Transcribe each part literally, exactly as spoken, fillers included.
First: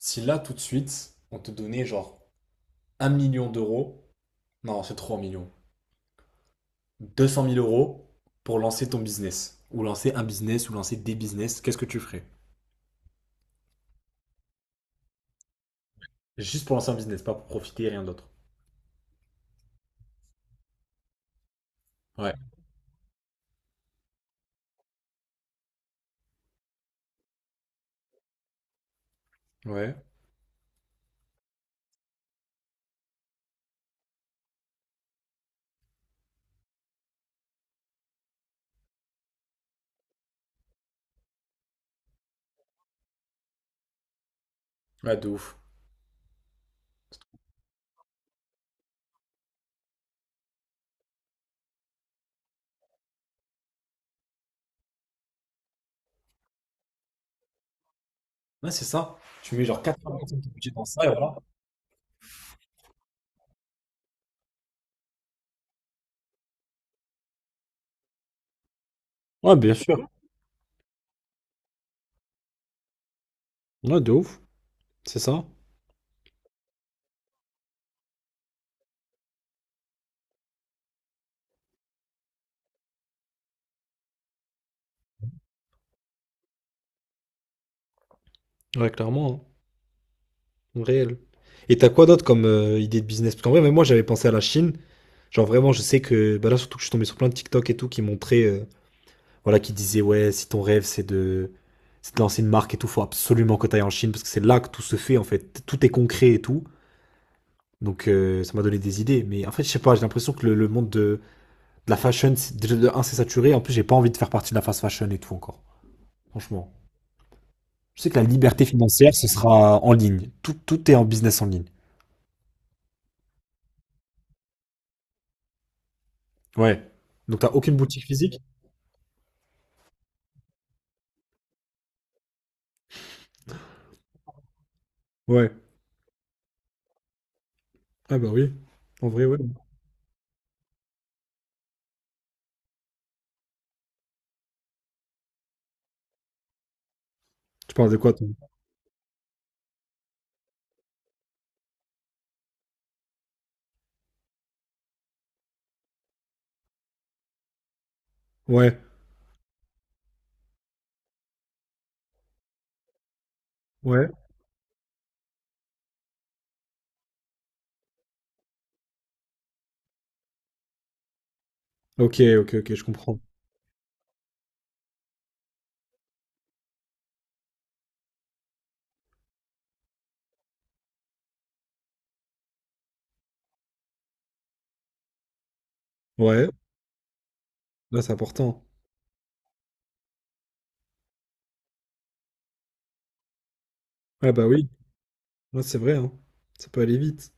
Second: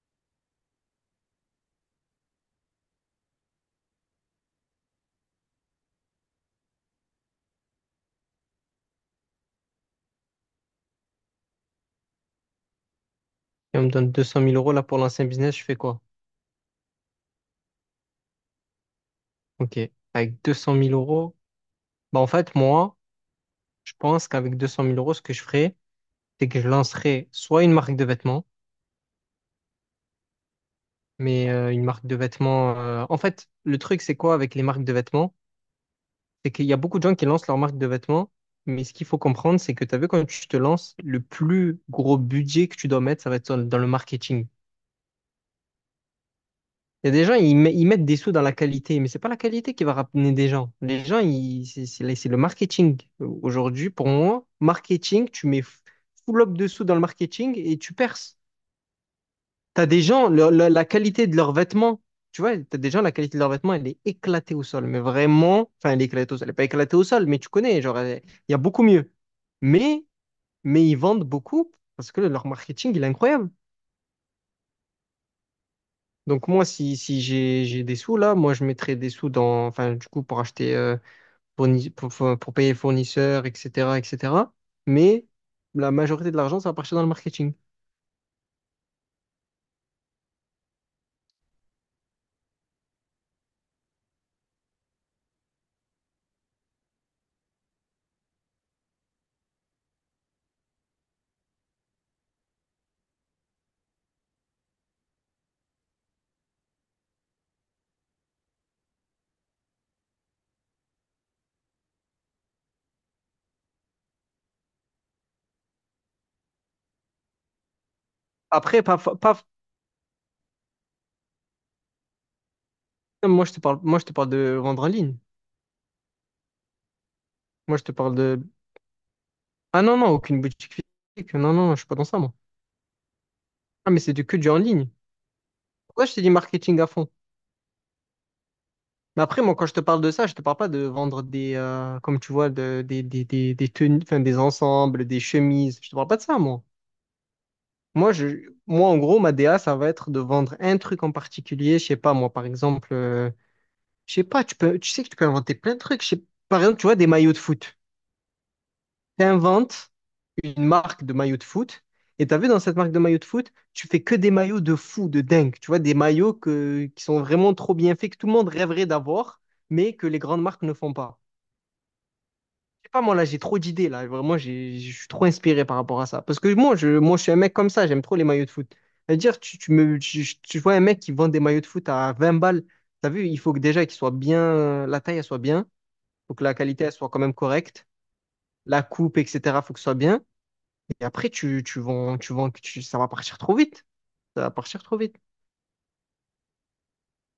Si là, tout de suite, on te donnait genre un million d'euros, non, c'est trois millions, deux cent mille euros pour lancer ton business, ou lancer un business, ou lancer des business, qu'est-ce que tu ferais? Et on me donne deux cent mille euros là pour l'ancien business, je fais quoi? Juste pour lancer un business, pas pour profiter, rien d'autre. Ok. Avec deux cent mille euros, bah en Ouais, fait, moi, je pense qu'avec deux cent mille euros, ce que je ferais, c'est que je lancerais soit une marque de vêtements, ouais, mais euh, une marque de vêtements. euh, En fait, le truc, c'est quoi avec les marques de vêtements? C'est qu'il y a beaucoup de gens qui lancent leur marque de vêtements, mais ce qu'il faut comprendre, c'est que tu as vu, quand tu te lances, le plus gros budget que tu dois mettre, ça va être dans dans le marketing. ouais, de ouf. Il y a des gens, ils, met- ils mettent des sous dans la qualité, mais c'est pas la qualité qui va ramener des gens. Les gens, ils- c'est c'est la- c'est le marketing. Aujourd'hui, pour moi, marketing, tu mets f- full up de sous dans le marketing et tu perces. Ouais, c'est ça. Tu mets genre T'as des gens, quatre-vingts pour cent de ton le- budget la, dans la ça, et qualité voilà. de leurs vêtements, tu vois, t'as des gens, la qualité de leurs vêtements, elle est éclatée au sol, mais vraiment, enfin, elle est éclatée au sol, elle est pas éclatée au sol, mais tu connais, genre, elle- il y a beaucoup mieux. Ouais, bien Mais, sûr. mais ils vendent beaucoup parce que leur marketing, il est incroyable. Ouais, de ouf. C'est ça. Donc moi, si, si j'ai j'ai des sous là, moi je mettrais des sous dans, enfin du coup pour acheter, euh, fourni- pour, pour- pour payer fournisseurs, et cetera, et cetera. Mais la majorité de l'argent, ça va partir dans le marketing. Ouais, clairement, hein. Réel. Et t'as quoi d'autre comme euh, idée de business? Parce qu'en vrai, même moi, j'avais pensé à la Chine. Genre, vraiment, je sais que bah là, surtout que je suis tombé sur plein de TikTok et tout qui montraient euh, voilà, qui disait ouais, si ton rêve c'est de, c'est de lancer une marque et tout, faut absolument que t'ailles en Chine parce que c'est là que tout se fait en fait, tout est concret et tout. Donc euh, ça m'a donné des idées, mais en fait je sais pas, j'ai l'impression que le, le monde de, de la fashion, c'est- déjà de un c'est saturé, en plus j'ai pas envie de faire partie de la fast fashion et tout encore. Franchement, je sais que la liberté Après, pas, financière fa- ce pas, sera en ligne, tout, tout est en business en ligne. moi je te parle, moi je te parle de vendre en ligne. Ouais. Donc t'as aucune Moi je te boutique parle physique? de, Ah non non, aucune boutique physique. Non non, je suis pas dans ça moi. Ah mais c'est du que du en ligne. Ouais. Pourquoi je te dis marketing à fond? Ah bah oui. En Mais vrai, ouais. après moi quand je te parle de ça, je te parle pas de vendre des, euh, comme tu vois, de, des des des des tenues, enfin des ensembles, des chemises. Je te parle pas de ça moi. Tu parles de quoi, Moi, toi? je, moi, en gros, ma D A, ça va être de vendre un truc en particulier. Je sais pas, moi, par exemple, euh, je sais pas, tu peux, tu sais que tu peux inventer plein de trucs. Je sais- par exemple, tu vois, des maillots de foot. Ouais. Tu inventes une marque de maillots de foot. Et tu as vu dans cette marque de maillots de foot, tu fais Ouais. que des maillots de fou, de dingue. Tu vois, des maillots que, qui sont vraiment trop bien faits, que tout le monde rêverait d'avoir, mais que les grandes marques ne font pas. Ok, ok, ok, je Sais pas, moi comprends. là, j'ai trop d'idées là. Vraiment, j'ai- je suis trop inspiré par rapport à ça. Parce que moi, je, moi, je suis un mec comme ça, j'aime trop les maillots de foot. C'est-à-dire, tu, tu me, tu, tu vois un mec qui vend des maillots de foot à vingt balles. T'as vu, il faut que déjà qu'ils soient bien, la taille, elle soit bien. Faut que Ouais. la qualité, elle soit quand même correcte. Là, c'est important. La coupe, et cetera, faut que ce soit bien. Et après, tu, tu vends, tu vends, tu- ça va partir trop vite. Ah Ça bah va oui. partir trop vite. Ouais, c'est vrai, hein. Ça peut aller vite.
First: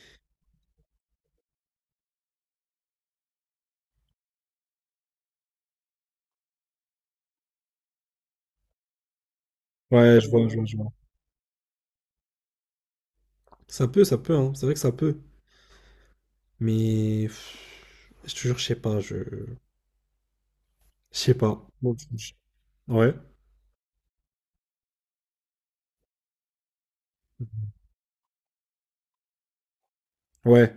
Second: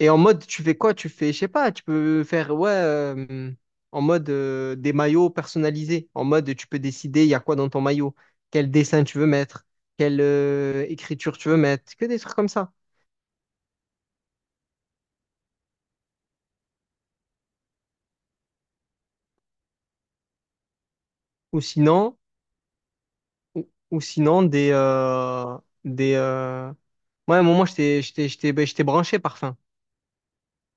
Et en mode, tu fais quoi? Tu fais, je sais pas, tu peux faire, ouais, euh, en mode euh, des maillots personnalisés. En mode, tu peux décider, il y a quoi dans ton maillot, quel dessin tu veux mettre, Ouais, quelle je vois, je vois, je euh, vois. écriture tu veux mettre, que des trucs comme ça. Ça peut, ça peut, hein. C'est vrai que ça peut. Mais pff, je te jure, je sais pas, je. Je sais Ou pas. Bon, sinon, je- Ouais, ou, ou sinon des, euh, des. Euh, ouais, moi, à un moment, j'étais, j'étais, j'étais, ben, j'étais branché parfum. ouais,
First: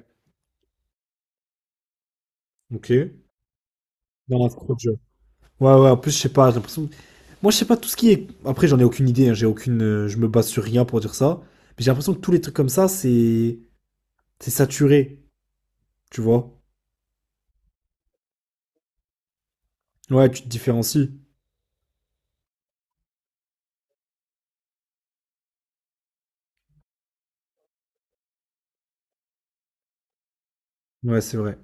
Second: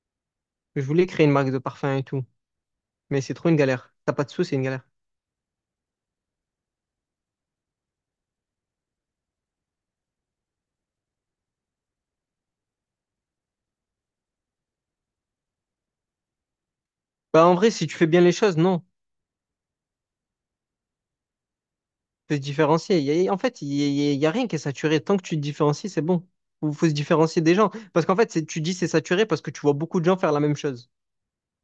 Je voulais créer une marque de parfum et tout. ok. Mais c'est trop une galère. T'as pas de sous, Non, c'est c'est une trop de galère. jeu. Ouais, ouais, en plus, je sais pas, j'ai l'impression. Moi, je sais pas tout ce qui est. Après, j'en ai aucune idée, hein, j'ai aucune. euh, Je me base sur rien pour dire ça. Mais j'ai l'impression que tous les trucs comme ça, c'est. C'est saturé, tu vois. Bah, en vrai, si tu fais bien les choses, non. Ouais, tu te différencies. Faut se différencier. Y a- y a- en fait, il n'y a, y a rien qui est saturé. Tant que tu te différencies, c'est bon. Faut, faut se différencier des gens. Parce qu'en fait, c'est- tu dis c'est saturé parce que tu vois beaucoup de gens faire la même chose. Ouais, c'est vrai.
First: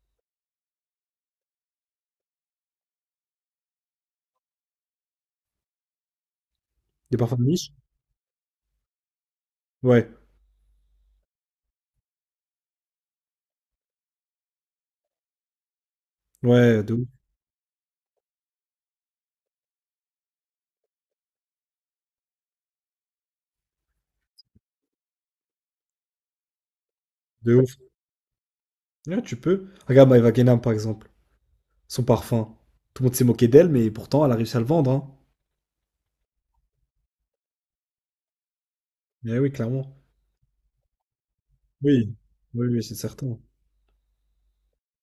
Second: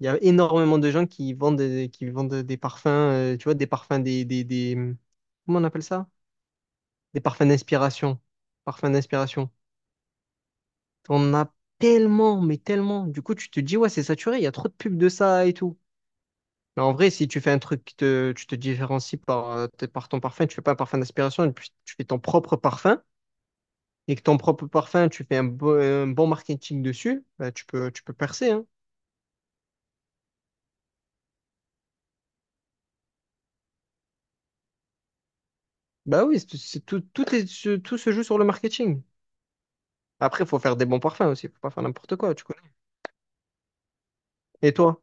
Il y a énormément de gens qui vendent, des- qui vendent des parfums, euh, tu vois, des parfums, des, des, des- hum, Comment on appelle ça? Des Des parfums parfums de niche? d'inspiration. Parfums d'inspiration. Ouais, On a tellement, mais tellement. Du coup, tu te dis, ouais, c'est saturé, il y a trop de pubs de ça et tout. ouais, Mais en de ouf, vrai, si tu fais un truc qui te, tu te différencies par, euh, t- par ton parfum, tu fais pas un parfum d'aspiration, et puis tu fais ton propre parfum, et que ton propre parfum, tu fais un, bo- un bon marketing dessus, bah, de tu ouf. peux, tu peux percer, hein. Ouais, tu peux. Regarde My Wagenham, par exemple, son parfum. Tout le monde s'est moqué d'elle, mais pourtant, elle a réussi à le vendre, hein. Bah oui, c'est c'est tout, toutes les- ce- tout se joue sur le marketing. Mais oui, clairement. Après, il faut faire des bons parfums aussi, faut pas faire Oui, n'importe quoi, tu connais. oui, oui, c'est certain. Et toi?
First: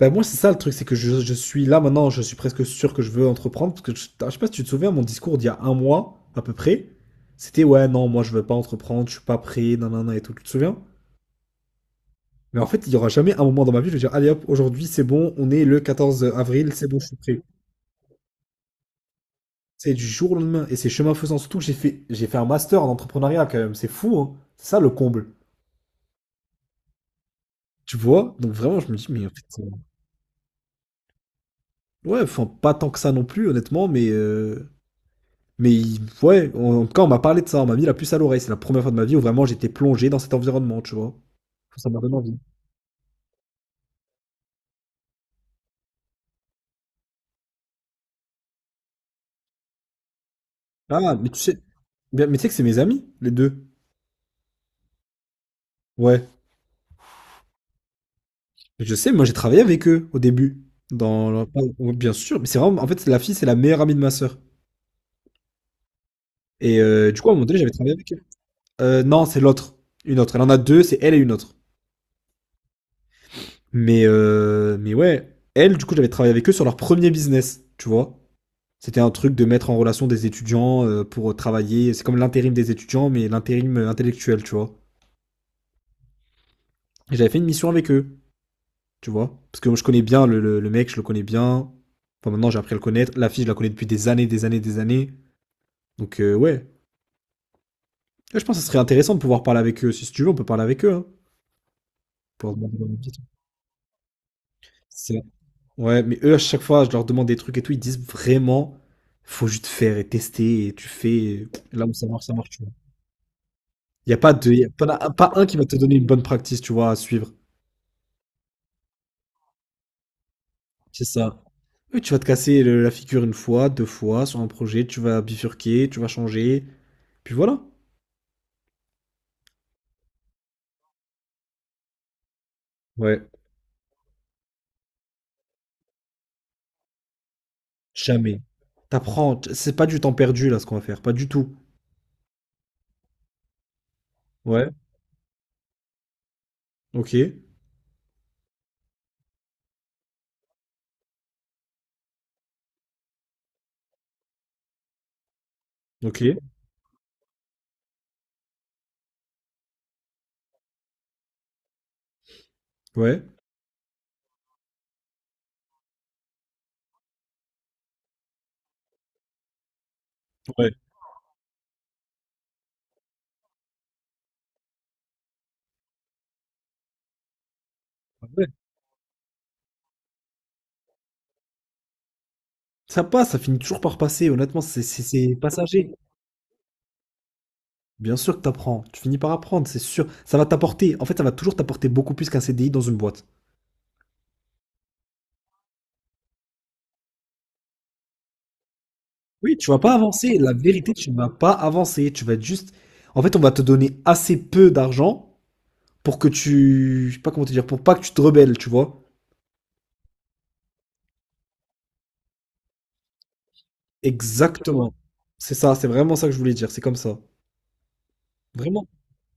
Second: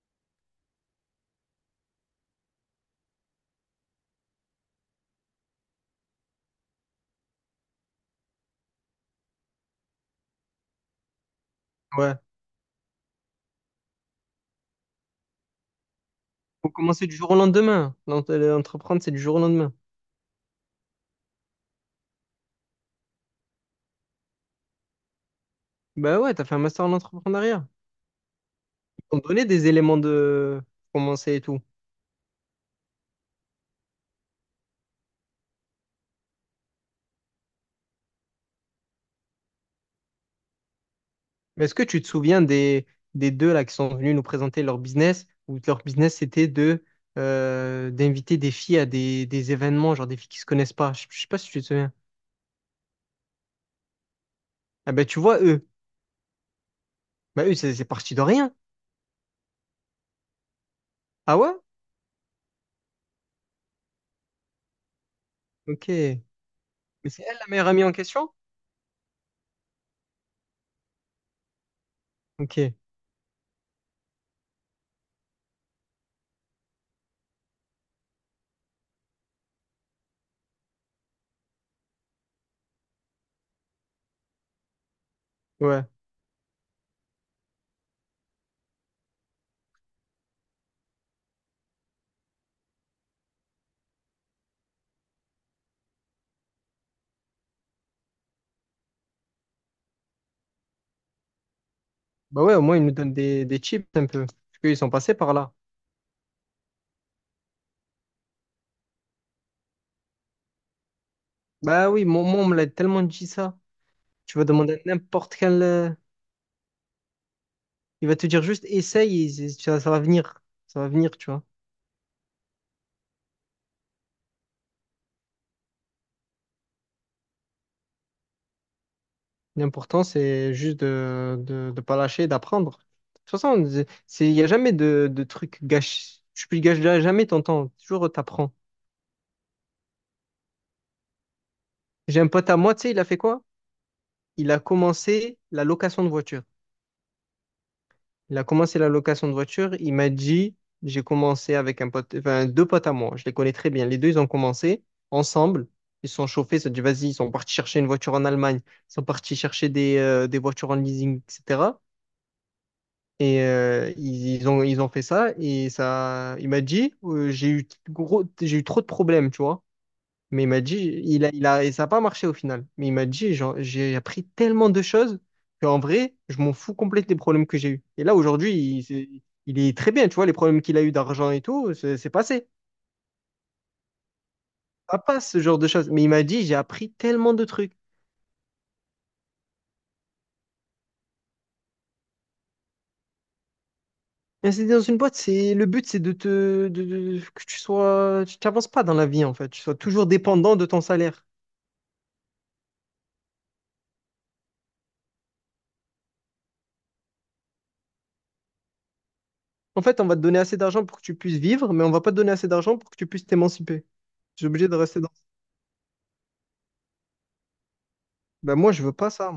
Ben moi, c'est ça le truc, c'est que je, je suis là maintenant, je suis presque sûr que je veux entreprendre. Parce que je, ah, je sais pas si tu te souviens, mon discours d'il y a un mois, à peu près, c'était ouais, non, moi, je veux pas entreprendre, je suis pas prêt, nanana et tout. Tu te souviens? Ouais. Mais en fait, il y aura jamais un moment dans ma vie où je vais dire, allez hop, aujourd'hui, c'est bon, on est le quatorze Faut avril, c'est bon, je commencer du suis jour au prêt. lendemain. L'ent- L'entreprendre, c'est du jour au lendemain. C'est du jour au lendemain, et c'est chemin faisant. Surtout que j'ai fait, j'ai fait un master en entrepreneuriat quand même, c'est fou, hein. C'est ça le comble. Bah ouais, t'as fait un master en entrepreneuriat. Tu vois? Donc vraiment, je me dis, T'ont mais en fait, donné des euh, éléments de commencer et tout. ouais, enfin, pas tant que ça non plus, honnêtement, mais, euh, mais il- ouais, en, en tout cas, on m'a parlé de ça, on m'a mis la puce à l'oreille. C'est la première fois de ma vie où vraiment j'étais plongé dans cet environnement, tu vois. Enfin, Mais est-ce que ça m'a tu te donné envie. souviens des, des deux là qui sont venus nous présenter leur business, où leur business c'était de euh, d'inviter des filles à des, des événements, genre des filles qui se connaissent pas. Je, Ah, je sais mais pas tu si sais, tu te souviens. mais mais tu sais que c'est mes amis, les deux. Ah ben tu vois eux. Ouais. Bah eux, c'est c'est parti de rien. Je sais, moi j'ai travaillé avec eux au début. Dans Ah leur- ouais? Ouais, bien sûr, mais c'est vraiment, en fait, c'est la fille, c'est la meilleure amie de ma sœur. Ok. Mais Et euh, du c'est coup, à un elle moment la donné, meilleure j'avais amie travaillé en avec elle. question? Euh, non, c'est l'autre. Une autre. Elle en a deux, c'est elle et une autre. Ok. Mais, euh, mais ouais, elle, du coup, j'avais travaillé avec eux sur leur premier business, tu vois. C'était un truc de mettre en relation des étudiants euh, pour travailler. C'est comme l'intérim des étudiants, mais l'intérim euh, intellectuel, tu vois. Ouais. Et j'avais fait une mission avec eux, tu vois. Parce que moi, je connais bien le, le- le mec, je le connais bien. Enfin, maintenant, j'ai appris à le connaître. La fille, je la connais depuis des années, des années, des années. Donc, euh, ouais. Ouais, je pense que ce serait intéressant de pouvoir parler avec eux. Si tu veux, on peut parler avec eux, hein. Bah ouais, Pour au moins ils nous donnent des, des chips un peu. Parce qu'ils sont passés C'est par là. Ouais, mais eux, à chaque fois, je leur demande des trucs et tout, ils disent vraiment, faut juste faire et tester et tu fais et là Bah où oui, ça mon, marche, ça moi on marche, me tu l'a vois. tellement dit ça. Il n'y a pas Tu vas de, y a demander à pas, pas n'importe un qui quel. va te euh, donner une bonne practice, tu vois, à suivre. Il va te dire juste essaye, et c'est- ça, ça va venir. Ça va C'est venir, tu ça. vois. Eux, tu vas te casser le- la figure une fois, deux fois sur un projet, tu vas bifurquer, tu vas changer, puis voilà. L'important, c'est juste de de, de pas lâcher, d'apprendre. De Ouais, toute façon, c'est- il n'y a jamais de, de truc gâché. Tu ne gâches jamais ton temps. Toujours, jamais. t'apprends. T'apprends, t- c'est pas du temps perdu là ce qu'on va faire, pas du tout. J'ai un pote à moi, tu sais, il a fait quoi? Il a Ouais, commencé la location de voiture. ok, Il a commencé la location de voiture. Il m'a dit, j'ai commencé avec un pote, enfin, deux potes à moi. Je les connais très bien. Les deux, ils ont commencé ensemble. Ils se ok, sont chauffés. Ils se sont dit, vas-y, ils sont partis chercher une voiture en Allemagne. Ils sont partis chercher des, euh, des voitures en leasing, et cetera. ouais, Et euh, ils, ils ont, ils ont fait ça. Et ça, il m'a dit, euh, j'ai eu gros, j'ai eu trop de problèmes, tu vois. Mais il m'a ouais. dit, il a, il a, et ça n'a pas marché au final. Mais il m'a dit, genre, j'ai appris tellement de choses qu'en vrai, je m'en fous complètement des problèmes que j'ai eus. Et là, Ouais. aujourd'hui, il, c'est- il est très bien, tu vois, les problèmes qu'il a eu d'argent et tout, c'est c'est passé. Ça passe, ça finit toujours par passer, honnêtement, c'est Ça c'est- passe, c'est ce genre de passager. choses. Mais il m'a dit, j'ai appris tellement de trucs. Bien sûr que t'apprends, tu finis par apprendre, c'est sûr. Ça va t'apporter, en fait, ça va toujours t'apporter beaucoup plus qu'un C D I dans une boîte. Et c'est dans une boîte, c'est, le but, c'est de te, de- de- que tu sois, tu t'avances pas dans la vie, en fait. Oui, Tu tu sois vas pas toujours avancer, la dépendant de ton vérité, tu salaire. vas pas avancer, tu vas être juste... En fait, on va te donner assez peu d'argent pour que tu... Je sais pas comment te dire, pour pas que tu te rebelles, tu vois. En fait, on va te donner assez d'argent pour que tu puisses vivre, mais on va pas te donner assez d'argent pour que tu puisses t'émanciper. Tu es obligé de Exactement. rester dans. C'est ça, c'est vraiment ça que je voulais dire, c'est comme ça. Ben moi, je Vraiment. veux pas ça.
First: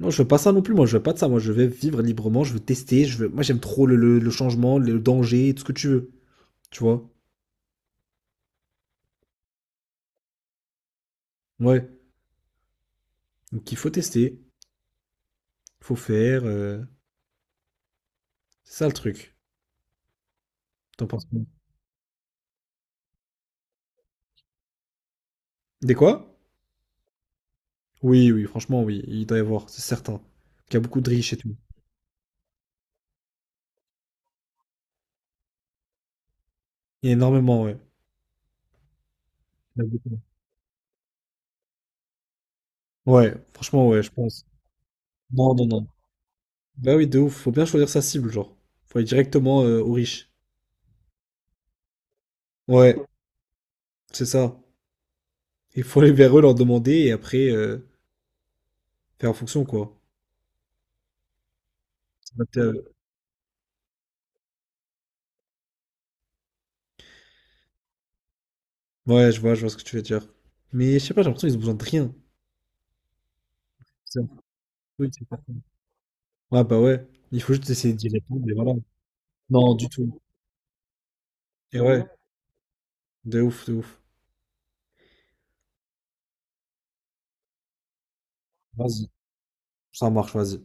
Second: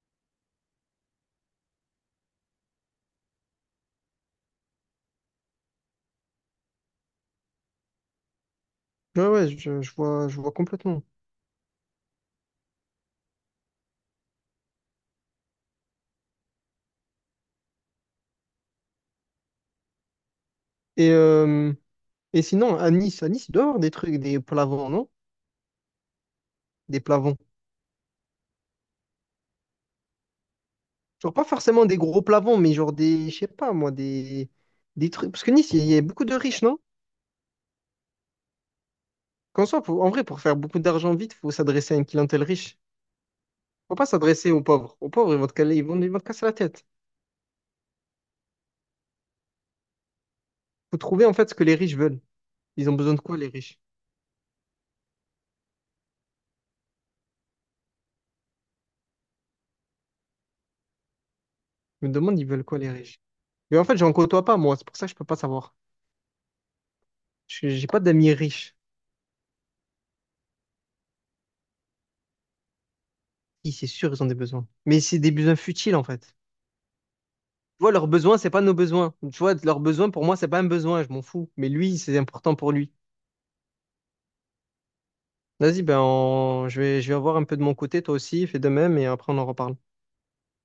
Non, je veux pas ça non plus, moi, je veux pas de ça, moi, je vais vivre librement, je veux tester, je veux... Moi, j'aime trop le, le- le changement, le danger, tout ce que tu veux, tu vois. Ouais, ouais, je, je vois, je vois complètement. Ouais. Donc, il faut tester, faut faire, euh, c'est ça le truc. T'en Et, penses quoi? euh, et sinon, à Nice, à Nice, il doit y avoir des trucs, des plavons, non? Des quoi? Des plavons. Oui, oui, franchement, oui, il doit y avoir, c'est certain. Il y a beaucoup de Genre, riches et pas tout. forcément des gros plavons, mais genre des, je sais pas moi, des, des trucs. Parce que Nice, il y a beaucoup de riches, non? Il y a énormément, ouais. Qu'en soit, Il y a faut- en beaucoup. vrai, pour faire beaucoup d'argent vite, faut s'adresser à une clientèle riche. Ouais, franchement, Faut ouais, pas je pense. s'adresser aux pauvres. Aux pauvres, ils vont te Non, non, caler, ils non. vont, ils vont te casser la tête. Bah oui, de ouf, faut bien choisir sa cible, genre. Faut aller directement euh, aux riches. Faut trouver, en fait, ce que les riches veulent. Ils Ouais, ont besoin de quoi, les riches? c'est ça. Il faut aller vers eux, leur demander et après euh, faire en fonction, quoi. Je me demande, ils S'adapter à veulent quoi, les eux. riches? Mais en fait, j'en côtoie pas, moi. C'est pour ça que je peux pas savoir. Je- J'ai pas d'amis riches. Ouais, je vois, je vois ce que tu veux dire. Mais je sais pas, j'ai l'impression qu'ils ont besoin de rien. Si, c'est sûr, C'est ils un ont des peu- besoins. Mais oui, c'est c'est des certain. besoins futiles, en fait. Ouais, bah ouais. Il faut juste Tu vois, essayer leurs d'y besoins, répondre c'est et pas voilà. nos besoins. Tu vois, Non, leurs du besoins, tout. pour moi, c'est pas un besoin, je m'en fous. Mais Et lui, ouais, c'est important pour lui. de ouf, de ouf. Vas-y, ben, on- je vais, je vais, voir un peu de mon côté, toi aussi, fais de même, et Vas-y, après, on en reparle. ça marche, vas-y.